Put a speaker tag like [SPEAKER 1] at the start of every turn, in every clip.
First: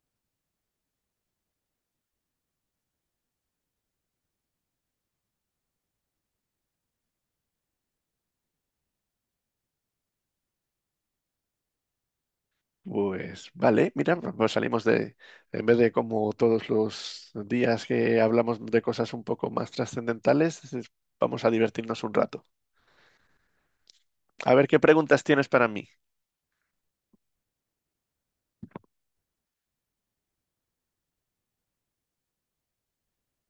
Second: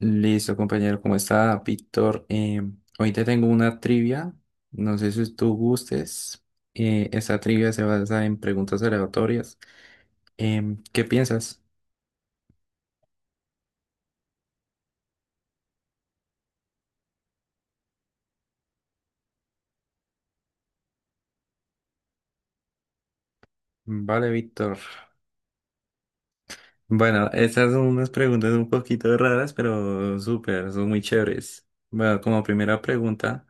[SPEAKER 1] Listo, compañero, ¿cómo está, Víctor? Hoy te tengo una trivia, no sé si tú gustes. Esta trivia se basa en preguntas aleatorias. ¿Qué piensas?
[SPEAKER 2] Pues vale, mira, pues salimos de, en vez de como todos los días que hablamos de cosas un poco más trascendentales, vamos a divertirnos un rato.
[SPEAKER 1] Vale,
[SPEAKER 2] A ver,
[SPEAKER 1] Víctor.
[SPEAKER 2] ¿qué preguntas tienes para mí?
[SPEAKER 1] Bueno, estas son unas preguntas un poquito raras, pero súper, son muy chéveres. Bueno, como primera pregunta,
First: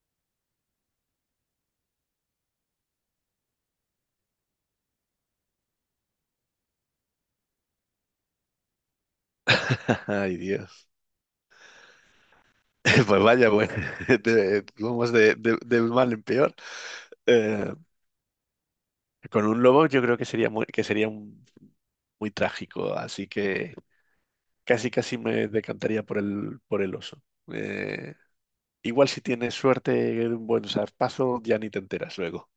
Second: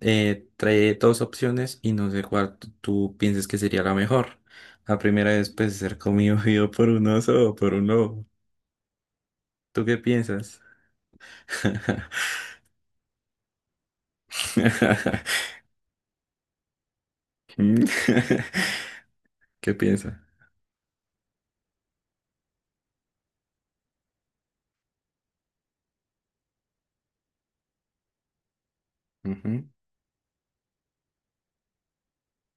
[SPEAKER 1] trae dos opciones y no sé cuál tú piensas que sería la mejor. La primera es, pues, ser comido vivo por un oso o por un lobo. ¿Tú qué
[SPEAKER 2] Ay,
[SPEAKER 1] piensas?
[SPEAKER 2] Dios. Pues vaya, bueno, de- vamos de, de- de mal en peor. Eh, con un
[SPEAKER 1] ¿Qué
[SPEAKER 2] lobo yo creo
[SPEAKER 1] piensa?
[SPEAKER 2] que sería muy, que sería un- muy trágico, así que casi casi me decantaría por el oso. Eh, Igual si tienes
[SPEAKER 1] Ujú.
[SPEAKER 2] suerte, de un buen zarpazo, ya ni te enteras luego.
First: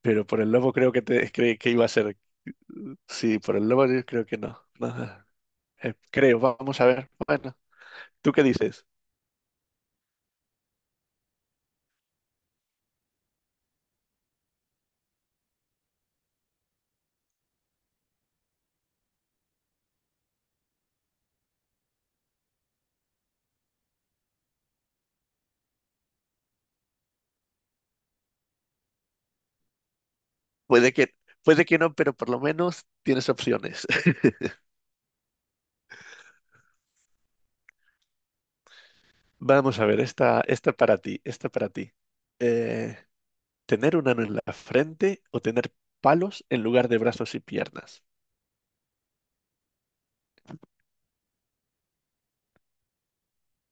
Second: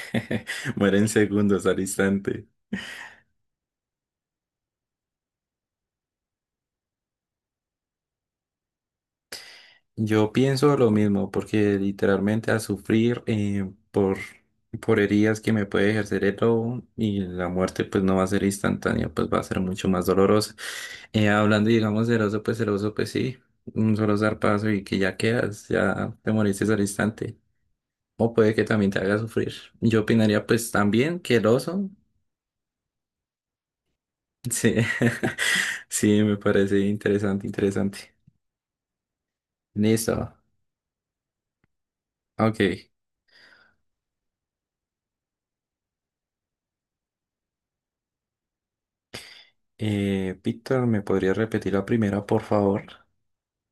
[SPEAKER 2] Pero por el lobo creo
[SPEAKER 1] Muere
[SPEAKER 2] que
[SPEAKER 1] en
[SPEAKER 2] te creí
[SPEAKER 1] segundos
[SPEAKER 2] que
[SPEAKER 1] al
[SPEAKER 2] iba a ser.
[SPEAKER 1] instante.
[SPEAKER 2] Sí, por el lobo yo creo que no. No, no, creo, vamos a ver. Bueno, ¿tú qué dices?
[SPEAKER 1] Yo pienso lo mismo, porque literalmente a sufrir por heridas que me puede ejercer el lobo y la muerte pues no va a ser instantánea, pues va a ser mucho más dolorosa. Hablando, digamos, del oso, pues el oso, pues sí, un solo zarpazo y que ya quedas, ya te moriste al instante. O puede que también te haga sufrir. Yo opinaría pues
[SPEAKER 2] Puede que,
[SPEAKER 1] también que el
[SPEAKER 2] puede que
[SPEAKER 1] oso.
[SPEAKER 2] no, pero por lo menos tienes opciones.
[SPEAKER 1] Sí, sí, me parece interesante, interesante.
[SPEAKER 2] Vamos a ver,
[SPEAKER 1] Listo.
[SPEAKER 2] esta para ti, esta para ti.
[SPEAKER 1] Ok.
[SPEAKER 2] Eh, ¿Tener un ano en la frente o tener palos en lugar de brazos y piernas?
[SPEAKER 1] Víctor, ¿me podría repetir la primera, por favor?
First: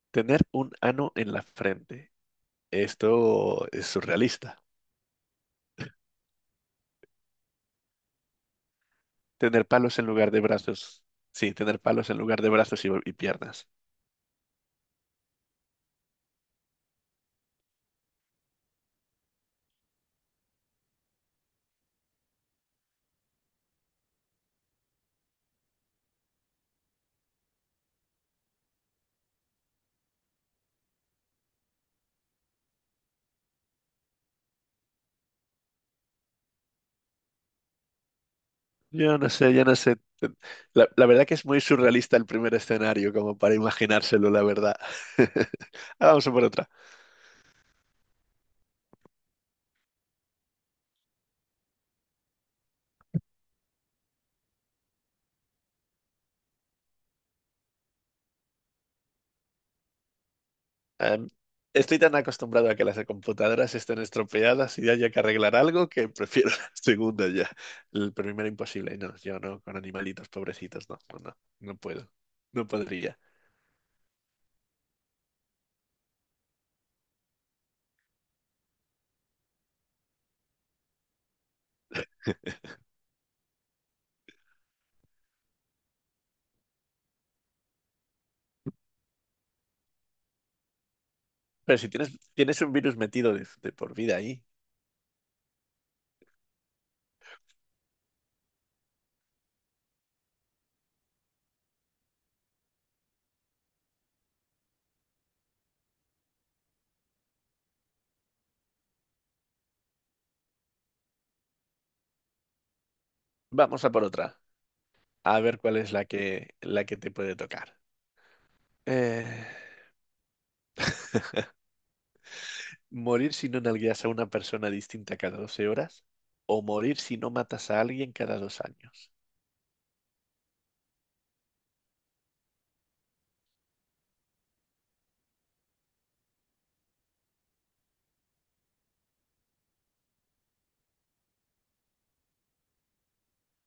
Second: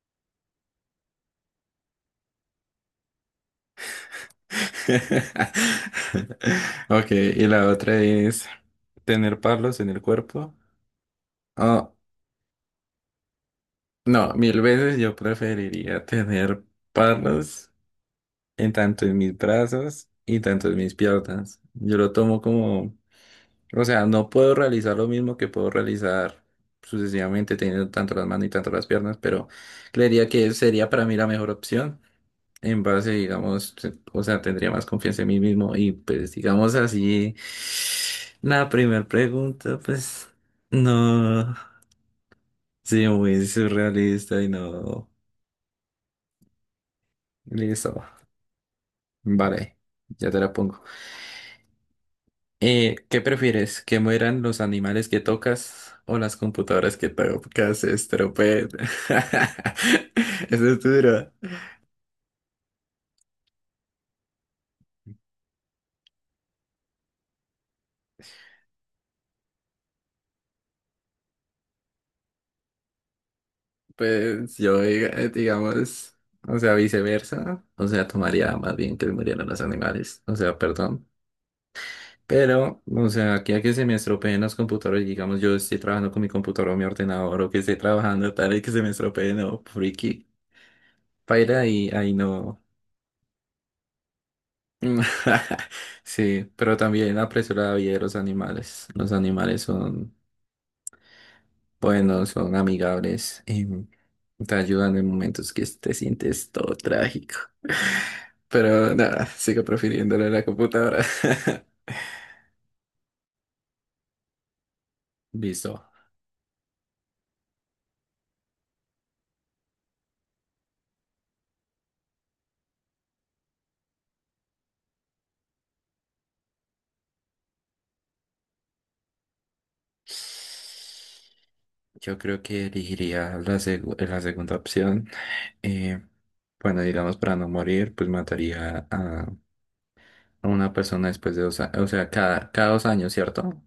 [SPEAKER 2] Tener un ano en la frente. Esto es surrealista.
[SPEAKER 1] Ok, y la otra es tener
[SPEAKER 2] Tener
[SPEAKER 1] palos en
[SPEAKER 2] palos
[SPEAKER 1] el
[SPEAKER 2] en lugar de
[SPEAKER 1] cuerpo.
[SPEAKER 2] brazos. Sí, tener
[SPEAKER 1] Oh,
[SPEAKER 2] palos en lugar de brazos y piernas.
[SPEAKER 1] no, mil veces yo preferiría tener palos en tanto en mis brazos y tanto en mis piernas. Yo lo tomo como, o sea, no puedo realizar lo mismo que puedo realizar sucesivamente teniendo tanto las manos y tanto las piernas, pero creería que sería para mí la mejor opción. En base, digamos, o sea, tendría más confianza en mí mismo y pues digamos así, la primera
[SPEAKER 2] Yo no sé, yo no
[SPEAKER 1] pregunta,
[SPEAKER 2] sé.
[SPEAKER 1] pues
[SPEAKER 2] La verdad que es
[SPEAKER 1] no,
[SPEAKER 2] muy surrealista el primer
[SPEAKER 1] sí,
[SPEAKER 2] escenario, como
[SPEAKER 1] muy
[SPEAKER 2] para imaginárselo,
[SPEAKER 1] surrealista
[SPEAKER 2] la
[SPEAKER 1] y
[SPEAKER 2] verdad.
[SPEAKER 1] no.
[SPEAKER 2] Ahora vamos a por otra.
[SPEAKER 1] Listo, vale, ya te la pongo. ¿Qué prefieres? ¿Que mueran los animales que tocas o las computadoras que tocas se estropeen? Eso es
[SPEAKER 2] Em,
[SPEAKER 1] duro.
[SPEAKER 2] Estoy tan acostumbrado a que las computadoras estén estropeadas y haya que arreglar algo que prefiero la segunda ya. El primero imposible. No, yo no, con animalitos pobrecitos, no, no, no, no puedo. No podría.
[SPEAKER 1] Pues yo, digamos, o sea, viceversa. O sea, tomaría más bien que murieran los animales. O sea, perdón. Pero, o sea, aquí a que se me estropeen los computadores, digamos, yo estoy trabajando con mi computador o mi ordenador o que estoy trabajando tal y que se me estropeen o friki. Paila,
[SPEAKER 2] Pero
[SPEAKER 1] ahí,
[SPEAKER 2] si tienes,
[SPEAKER 1] ahí no.
[SPEAKER 2] tienes un virus metido de por vida ahí,
[SPEAKER 1] Mm. Sí, pero también aprecio la vida de los animales. Los animales son buenos, son amigables y te ayudan en momentos que te sientes todo trágico. Pero nada, sigo prefiriéndole la computadora.
[SPEAKER 2] vamos a por otra. A ver cuál
[SPEAKER 1] Listo.
[SPEAKER 2] es la que te puede tocar. Eh, ¿Morir si no nalgueas a una persona distinta cada 12 horas? ¿O morir si no matas a alguien cada 2 años?
[SPEAKER 1] Yo creo que elegiría la segunda opción. Eh, bueno, digamos, para no morir, pues mataría a una persona después de 2 años, o sea, cada 2 años, ¿cierto?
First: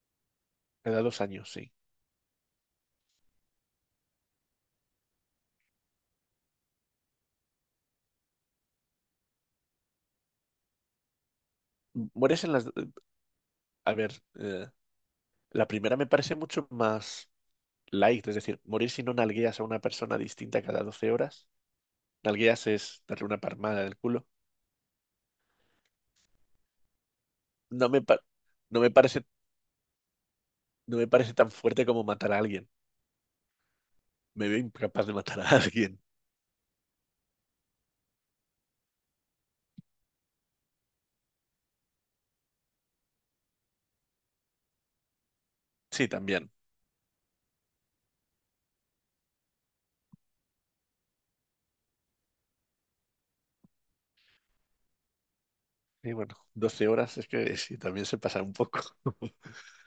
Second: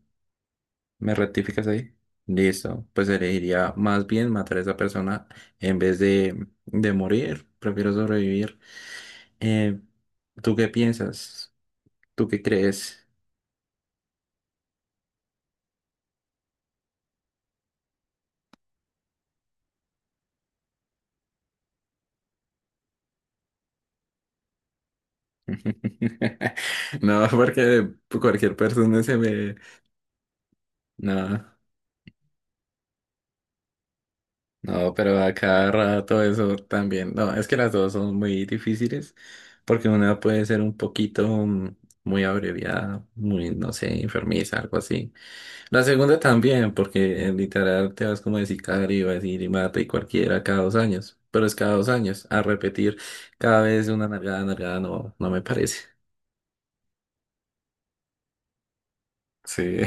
[SPEAKER 2] Cada
[SPEAKER 1] ¿Me
[SPEAKER 2] dos años,
[SPEAKER 1] rectificas
[SPEAKER 2] sí.
[SPEAKER 1] ahí? Listo. Pues elegiría más bien matar a esa persona en vez de morir. Prefiero sobrevivir. Eh, ¿Tú qué piensas? ¿Tú qué
[SPEAKER 2] Mueres en las...
[SPEAKER 1] crees?
[SPEAKER 2] A ver, eh, la primera me parece mucho más light, es decir, morir si no nalgueas a una persona distinta cada 12 horas. Nalgueas es darle una palmada del culo.
[SPEAKER 1] No, porque
[SPEAKER 2] No me, pa-
[SPEAKER 1] cualquier
[SPEAKER 2] no me
[SPEAKER 1] persona se
[SPEAKER 2] parece,
[SPEAKER 1] me...
[SPEAKER 2] no me parece
[SPEAKER 1] No,
[SPEAKER 2] tan fuerte como matar a alguien. Me veo
[SPEAKER 1] no,
[SPEAKER 2] incapaz de
[SPEAKER 1] pero a
[SPEAKER 2] matar a
[SPEAKER 1] cada
[SPEAKER 2] alguien.
[SPEAKER 1] rato eso también. No, es que las dos son muy difíciles porque una puede ser un poquito muy abreviada, muy, no sé, enfermiza, algo así. La
[SPEAKER 2] Sí,
[SPEAKER 1] segunda
[SPEAKER 2] también.
[SPEAKER 1] también, porque literal te vas como de sicario, vas a decir y mata y cualquiera cada 2 años, pero es cada 2 años, a repetir cada vez una nalgada, nalgada, no, no me parece.
[SPEAKER 2] Y bueno, 12 horas es que sí, también se pasa un poco.
[SPEAKER 1] Sí.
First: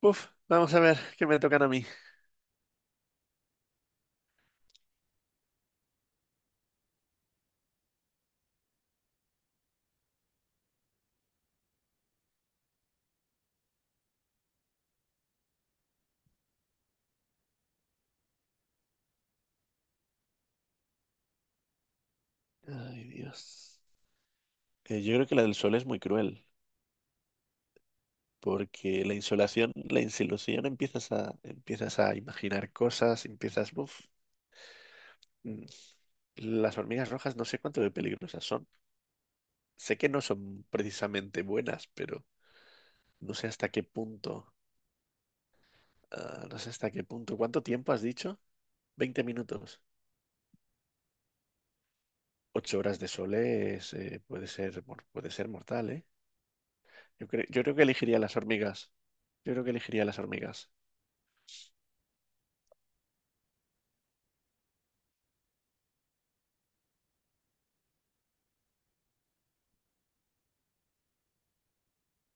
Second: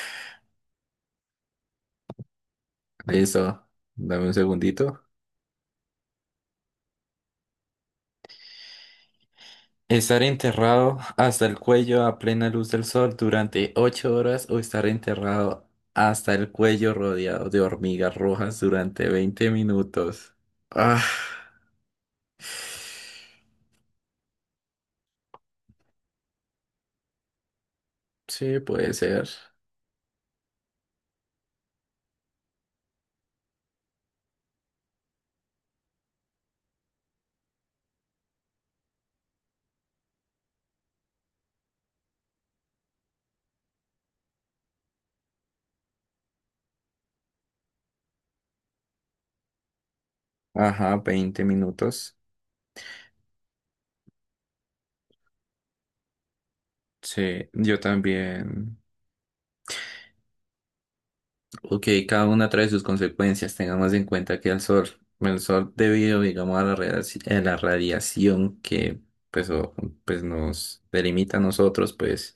[SPEAKER 2] Uf, vamos a ver qué me tocan a mí.
[SPEAKER 1] Listo, dame un segundito. Estar enterrado hasta el cuello a plena luz del sol durante 8 horas o estar enterrado hasta el cuello rodeado de hormigas rojas durante 20 minutos. Ah,
[SPEAKER 2] Ay, Dios. Yo creo que la del sol es muy cruel,
[SPEAKER 1] sí, puede
[SPEAKER 2] porque la
[SPEAKER 1] ser.
[SPEAKER 2] insolación, la insolación empiezas a imaginar cosas, mm, las hormigas rojas no sé cuánto de peligrosas son. Sé que no son precisamente buenas, pero no sé hasta qué punto, no sé hasta qué punto. ¿Cuánto tiempo has dicho? 20 minutos.
[SPEAKER 1] Ajá, 20 minutos.
[SPEAKER 2] 8 horas de sol es, puede ser, mor- puede ser mortal, ¿eh? Yo creo,
[SPEAKER 1] Sí,
[SPEAKER 2] yo creo
[SPEAKER 1] yo
[SPEAKER 2] que elegiría las
[SPEAKER 1] también.
[SPEAKER 2] hormigas. Yo creo que elegiría las hormigas.
[SPEAKER 1] Ok, cada una trae sus consecuencias. Tengamos en cuenta que el sol debido, digamos, a a la radiación que pues, pues nos delimita a nosotros, pues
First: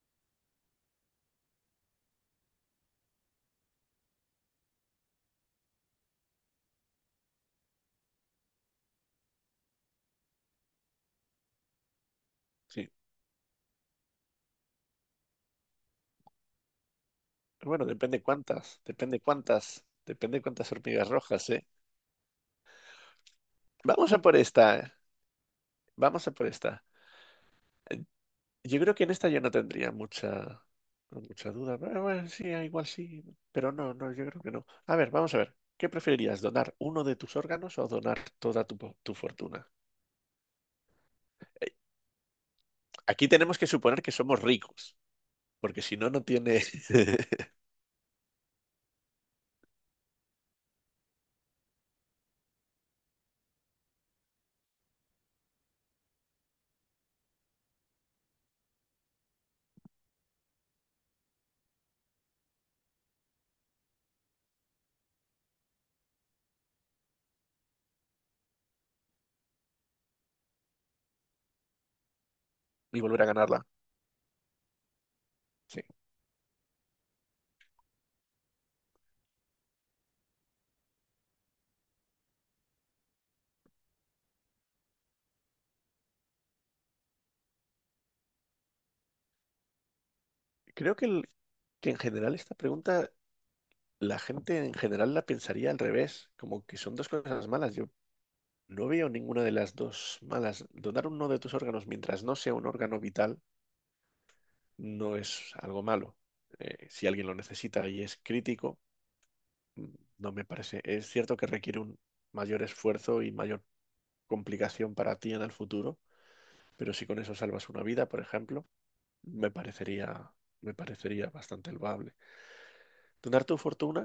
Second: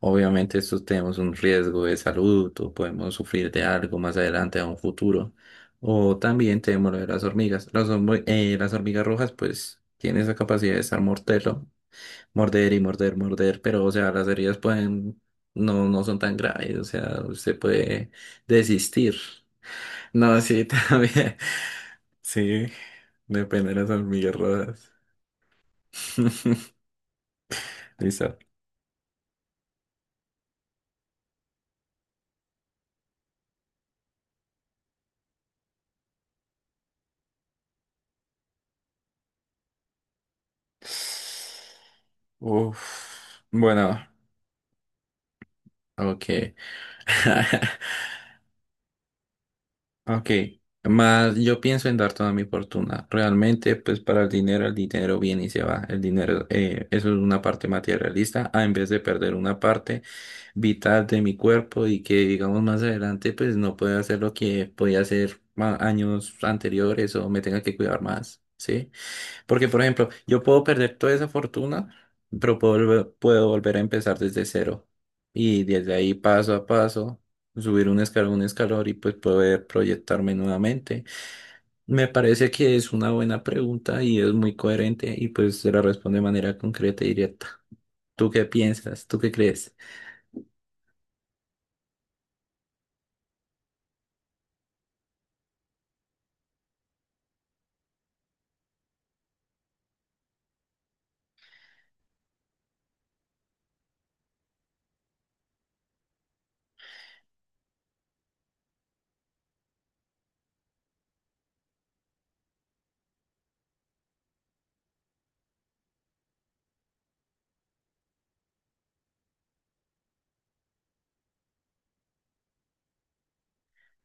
[SPEAKER 1] obviamente esto tenemos un riesgo de salud o podemos sufrir de algo más adelante a un futuro. O también tenemos lo de las hormigas. Las hormigas rojas, pues, tienen esa capacidad de estar mortero. Morder y
[SPEAKER 2] Sí.
[SPEAKER 1] morder, morder, pero o sea, las heridas pueden, no, no son tan graves, o sea, usted
[SPEAKER 2] Bueno,
[SPEAKER 1] puede
[SPEAKER 2] depende cuántas,
[SPEAKER 1] desistir.
[SPEAKER 2] depende cuántas,
[SPEAKER 1] No,
[SPEAKER 2] depende
[SPEAKER 1] sí,
[SPEAKER 2] cuántas hormigas
[SPEAKER 1] también.
[SPEAKER 2] rojas, ¿eh?
[SPEAKER 1] Sí, depende de las
[SPEAKER 2] Vamos a
[SPEAKER 1] hormigas
[SPEAKER 2] por esta,
[SPEAKER 1] rojas.
[SPEAKER 2] ¿eh? Vamos a por esta. Eh,
[SPEAKER 1] Listo.
[SPEAKER 2] Yo creo que en esta yo no tendría mucha, mucha duda. Bueno, bueno, sí, igual sí, pero no, no, yo creo que no. A ver, vamos a ver. ¿Qué preferirías, donar uno de tus órganos o donar toda tu fortuna? Eh, Aquí
[SPEAKER 1] Uf.
[SPEAKER 2] tenemos que
[SPEAKER 1] Bueno,
[SPEAKER 2] suponer que somos ricos, porque si no, no tiene...
[SPEAKER 1] ok. Ok, más yo pienso en dar toda mi fortuna. Realmente, pues para el dinero viene y se va. El dinero, eso es una parte materialista, a en vez de perder una parte vital de mi cuerpo y que, digamos, más adelante, pues no pueda hacer lo que podía hacer años anteriores o me tenga que cuidar más, ¿sí? Porque, por ejemplo, yo puedo perder toda esa fortuna, pero
[SPEAKER 2] Y volver a
[SPEAKER 1] puedo
[SPEAKER 2] ganarla.
[SPEAKER 1] volver a empezar desde cero. Y
[SPEAKER 2] Sí.
[SPEAKER 1] desde ahí, paso a paso, subir un escalón y pues poder proyectarme nuevamente. Me parece que es una buena pregunta y es muy coherente y pues se la responde de manera concreta y directa. ¿Tú qué piensas? ¿Tú qué crees?
[SPEAKER 2] Creo que en general esta pregunta la gente en general la pensaría al revés, como que son dos cosas malas. Yo no veo ninguna de las dos malas. Donar uno de tus órganos mientras no sea un órgano vital no es algo malo. Si alguien lo necesita y es crítico, mm, no me parece. Es cierto que requiere un mayor esfuerzo y mayor complicación para ti en el futuro, pero si con eso salvas una vida, por ejemplo, me parecería, me parecería bastante loable. Donar tu fortuna.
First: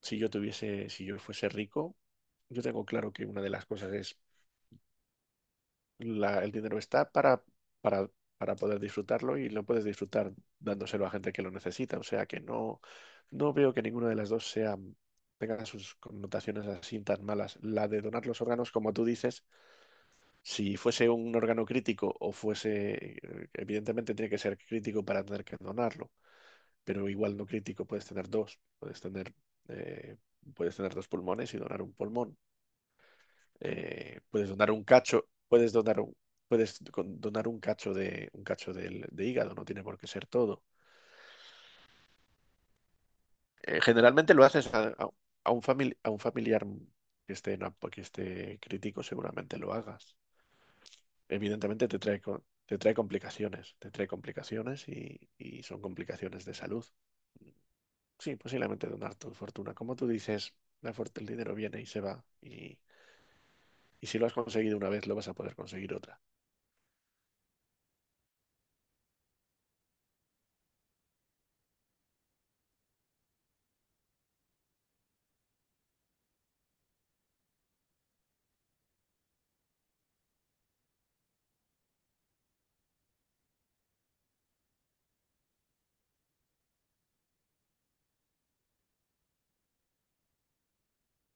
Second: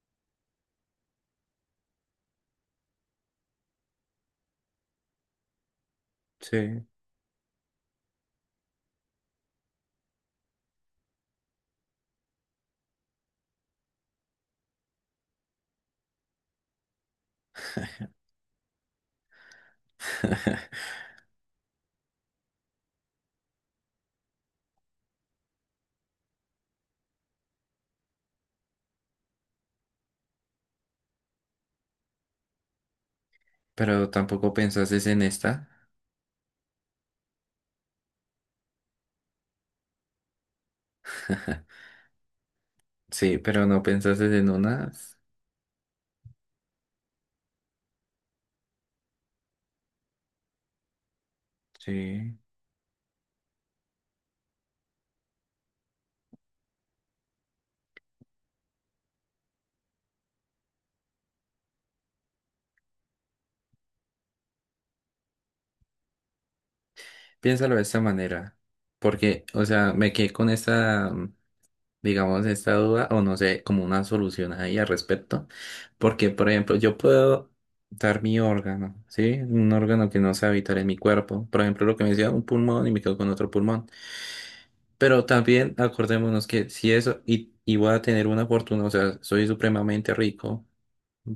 [SPEAKER 2] Si yo fuese rico, yo tengo claro que una de las cosas es el dinero
[SPEAKER 1] Sí,
[SPEAKER 2] está para, para poder disfrutarlo y lo puedes disfrutar dándoselo a gente que lo necesita. O sea que no, no veo que ninguna de las dos tenga sus connotaciones así tan malas. La de donar los órganos, como tú dices, si fuese un órgano crítico o fuese, evidentemente tiene que ser crítico para tener que donarlo, pero igual no crítico, eh, puedes tener dos pulmones y donar un pulmón
[SPEAKER 1] pero
[SPEAKER 2] eh, puedes
[SPEAKER 1] tampoco
[SPEAKER 2] donar un
[SPEAKER 1] pensaste en
[SPEAKER 2] cacho,
[SPEAKER 1] esta.
[SPEAKER 2] puedes donar un, donar un cacho de un cacho de hígado, no tiene por qué ser todo.
[SPEAKER 1] Sí, pero no
[SPEAKER 2] Generalmente
[SPEAKER 1] pensaste
[SPEAKER 2] lo
[SPEAKER 1] en
[SPEAKER 2] haces a,
[SPEAKER 1] una.
[SPEAKER 2] a un familiar que esté crítico, seguramente lo hagas. Evidentemente te trae,
[SPEAKER 1] Sí.
[SPEAKER 2] co- te trae complicaciones, te trae complicaciones y son complicaciones de salud. Sí, posiblemente donar tu fortuna. Como tú dices, el dinero viene y se va. Y si lo has conseguido una vez, lo vas a poder conseguir otra.
[SPEAKER 1] Piénsalo de esta manera, porque, o sea, me quedé con esta, digamos, esta duda, o no sé, como una solución ahí al respecto, porque, por ejemplo, yo puedo dar mi órgano, ¿sí? Un órgano que no sea vital en mi cuerpo, por ejemplo, lo que me decía, un pulmón y me quedo con otro pulmón, pero también acordémonos que si eso, y voy a tener una fortuna, o sea, soy supremamente rico,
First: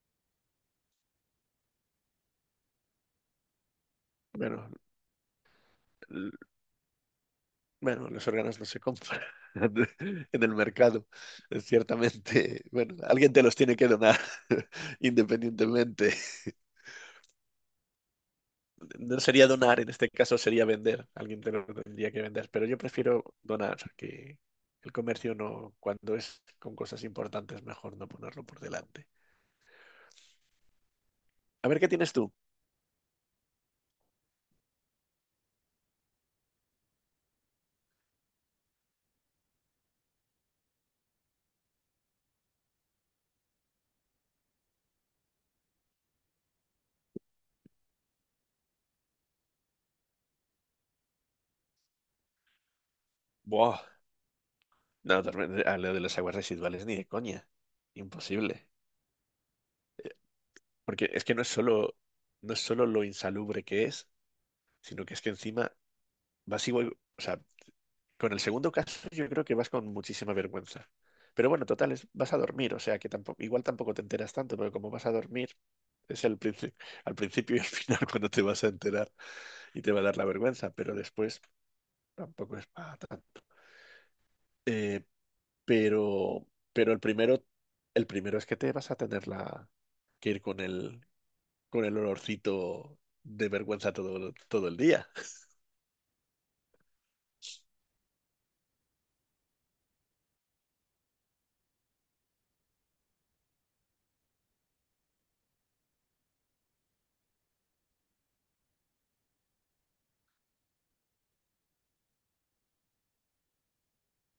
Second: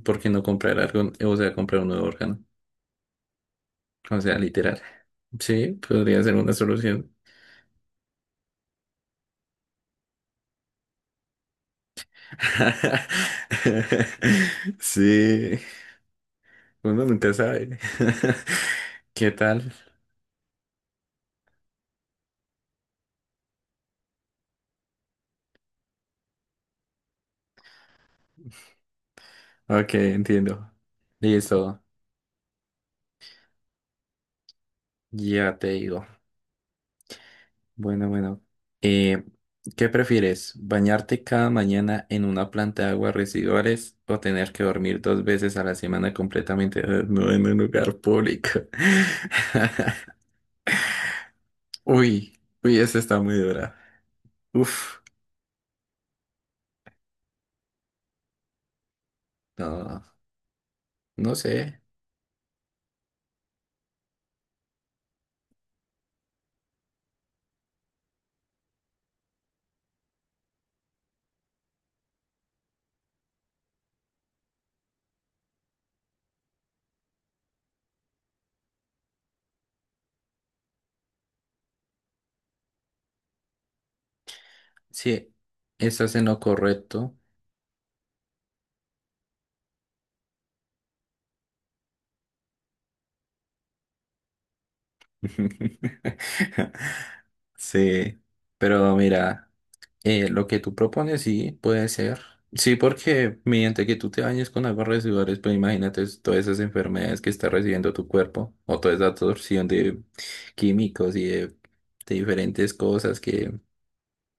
[SPEAKER 1] ¿porque no comprar algo, o sea, comprar un nuevo órgano? O sea,
[SPEAKER 2] Bueno,
[SPEAKER 1] literal, sí, podría ser una solución.
[SPEAKER 2] bueno, los órganos no se compran en el mercado. Es ciertamente, bueno, alguien te los tiene que donar
[SPEAKER 1] Sí,
[SPEAKER 2] independientemente.
[SPEAKER 1] uno nunca sabe.
[SPEAKER 2] No
[SPEAKER 1] ¿Qué
[SPEAKER 2] sería
[SPEAKER 1] tal?
[SPEAKER 2] donar, en este caso sería vender. Alguien te los tendría que vender, pero yo prefiero donar, que el comercio no, cuando es con cosas importantes, mejor no ponerlo por delante.
[SPEAKER 1] Ok, entiendo.
[SPEAKER 2] A ver,
[SPEAKER 1] Listo,
[SPEAKER 2] ¿qué tienes tú?
[SPEAKER 1] ya te digo. Bueno, bueno. Eh, ¿Qué prefieres? ¿Bañarte cada mañana en una planta de aguas residuales o tener que dormir dos veces a la semana completamente desnudo en un lugar público? Uy, uy, esa está muy dura.
[SPEAKER 2] Buah,
[SPEAKER 1] Uf,
[SPEAKER 2] no, a lo de las aguas residuales ni de coña. Imposible.
[SPEAKER 1] no,
[SPEAKER 2] Porque es
[SPEAKER 1] no
[SPEAKER 2] que no es
[SPEAKER 1] sé.
[SPEAKER 2] solo, no es solo lo insalubre que es, sino que es que encima vas igual, o sea, con el segundo caso yo creo que vas con muchísima vergüenza. Pero bueno, total, es- vas a dormir, o sea que tampoco, igual tampoco te enteras tanto, pero como vas a dormir, es el princi- al principio y al final cuando te vas a enterar y te va a dar la vergüenza, pero después tampoco es para tanto. Eh,
[SPEAKER 1] Sí, estás en lo
[SPEAKER 2] pero, pero el
[SPEAKER 1] correcto.
[SPEAKER 2] primero, el primero es que te vas a tener que ir con el olorcito de vergüenza todo, todo el día.
[SPEAKER 1] Sí, pero mira, lo que tú propones sí puede ser. Sí, porque mediante que tú te bañes con aguas residuales, pues imagínate todas esas enfermedades que está recibiendo tu cuerpo o toda esa absorción de químicos y de diferentes cosas que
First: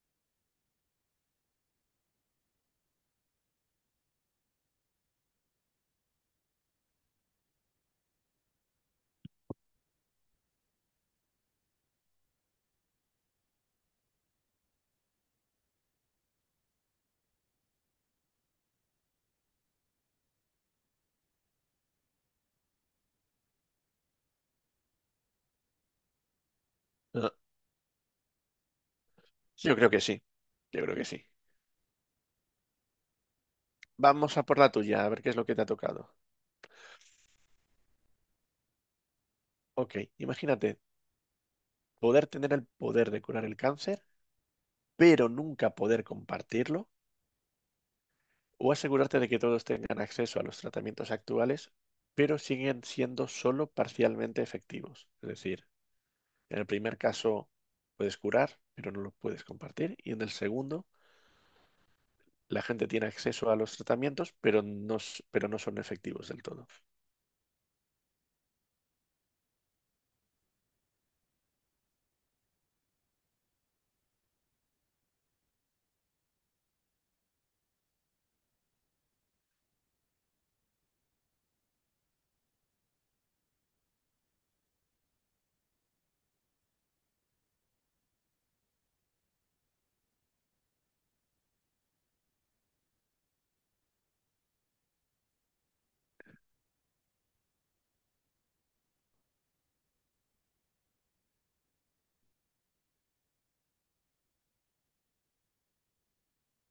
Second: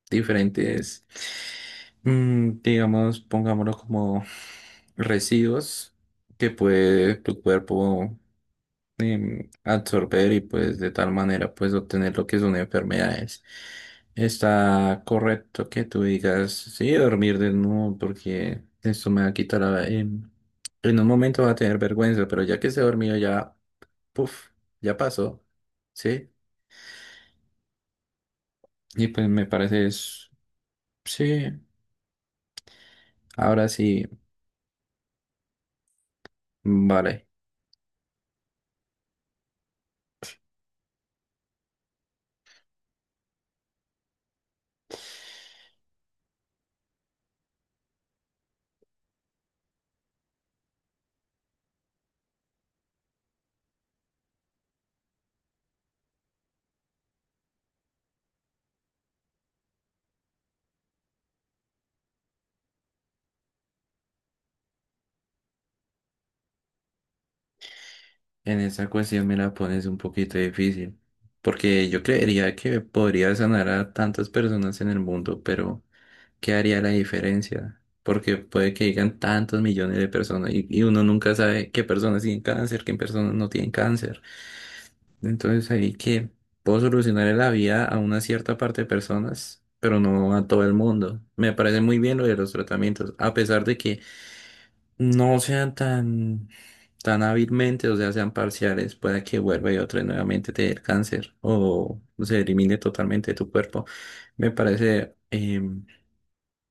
[SPEAKER 1] diferentes, digamos, pongámoslo como residuos que puede tu cuerpo absorber y pues de tal manera pues obtener lo que son enfermedades. Está correcto que tú digas, sí, dormir desnudo porque esto me va a quitar en un momento va a tener vergüenza, pero ya que se dormido ya, puff, ya pasó, ¿sí? Y pues me
[SPEAKER 2] Yo
[SPEAKER 1] parece,
[SPEAKER 2] creo que sí, yo creo que sí.
[SPEAKER 1] sí, ahora sí,
[SPEAKER 2] Vamos a por la tuya, a ver qué es lo que te ha tocado.
[SPEAKER 1] vale.
[SPEAKER 2] Ok, imagínate poder tener el poder de curar el cáncer, pero nunca poder compartirlo, o asegurarte de que todos tengan acceso a los tratamientos actuales, pero siguen siendo solo parcialmente efectivos. Es decir, en el primer caso puedes curar, pero no lo puedes compartir, y en el segundo, la gente tiene acceso a los tratamientos, pero no son efectivos del todo.
[SPEAKER 1] En esa cuestión me la pones un poquito difícil, porque yo creería que podría sanar a tantas personas en el mundo, pero ¿qué haría la diferencia? Porque puede que llegan tantos millones de personas y uno nunca sabe qué personas tienen cáncer, qué personas no tienen cáncer. Entonces ahí que puedo solucionar la vida a una cierta parte de personas, pero no a todo el mundo. Me parece muy bien lo de los tratamientos, a pesar de que no sean tan, tan hábilmente, o sea, sean parciales, pueda que vuelva y otra vez nuevamente te dé el cáncer o se elimine totalmente de tu cuerpo. Me parece, eh,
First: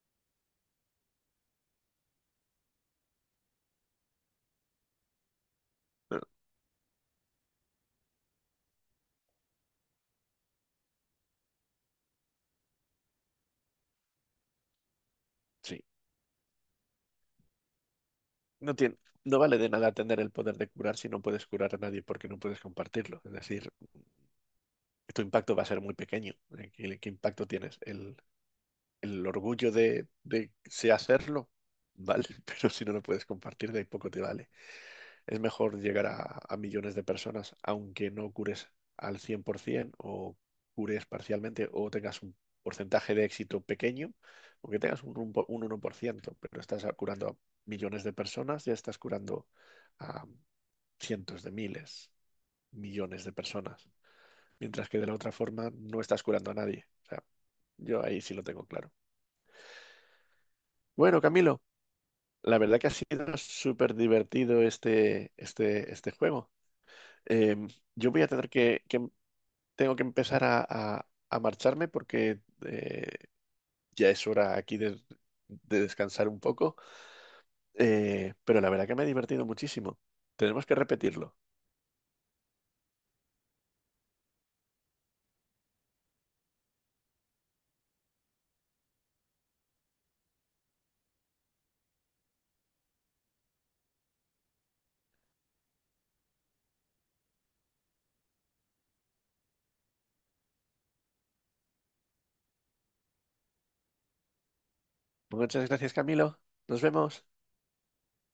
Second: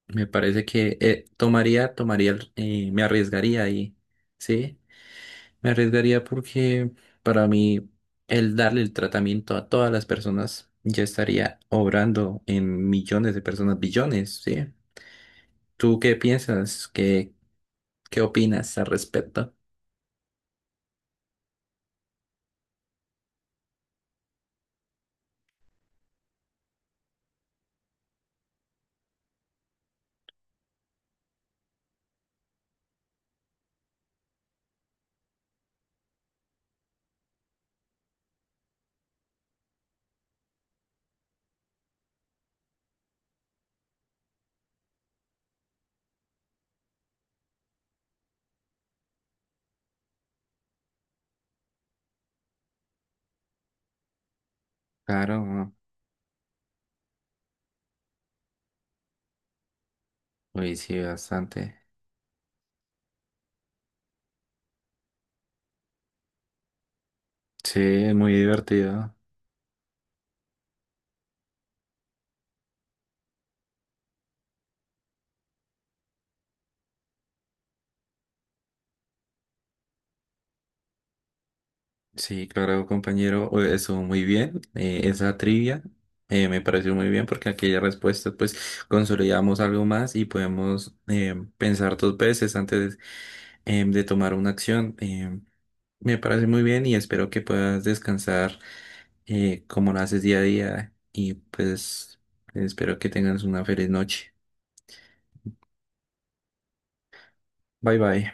[SPEAKER 1] me parece que tomaría, tomaría, el- Me arriesgaría ahí, ¿sí? Me
[SPEAKER 2] Eh,
[SPEAKER 1] arriesgaría porque para mí el darle el tratamiento a todas las personas ya estaría obrando en millones de personas, billones, ¿sí?
[SPEAKER 2] Sí.
[SPEAKER 1] ¿Tú qué piensas? ¿Qué
[SPEAKER 2] No
[SPEAKER 1] opinas al
[SPEAKER 2] tiene, no
[SPEAKER 1] respecto?
[SPEAKER 2] vale de nada tener el poder de curar si no puedes curar a nadie porque no puedes compartirlo. Es decir, tu impacto va a ser muy pequeño. ¿Qué impacto tienes? El orgullo de sé hacerlo, vale, pero si no lo puedes compartir, de ahí poco te vale. Es mejor llegar a, millones de personas, aunque no cures al 100% o cures parcialmente o tengas un porcentaje de éxito pequeño, aunque tengas un 1%, pero curando a millones de personas, ya estás curando a cientos de miles, millones de personas, mientras que de la otra forma
[SPEAKER 1] Claro,
[SPEAKER 2] no estás curando a nadie. O sea, yo ahí sí lo tengo claro.
[SPEAKER 1] uy, sí,
[SPEAKER 2] Bueno, Camilo,
[SPEAKER 1] bastante.
[SPEAKER 2] la verdad que ha sido súper divertido este juego. eh,
[SPEAKER 1] Sí,
[SPEAKER 2] yo
[SPEAKER 1] es
[SPEAKER 2] voy a
[SPEAKER 1] muy
[SPEAKER 2] tener que- em,
[SPEAKER 1] divertido.
[SPEAKER 2] tengo que empezar a marcharme porque eh, ya es hora aquí de descansar un poco, pero la verdad que me he divertido muchísimo. Tenemos que repetirlo.
[SPEAKER 1] Sí, claro, compañero, eso muy bien. Esa trivia me pareció muy bien porque aquella respuesta, pues consolidamos algo más y podemos pensar dos veces antes de tomar una acción. Me parece muy bien y espero que puedas descansar como lo haces día a día y pues espero que tengas una feliz noche.
[SPEAKER 2] Muchas gracias, Camilo. Nos vemos.
[SPEAKER 1] Bye bye.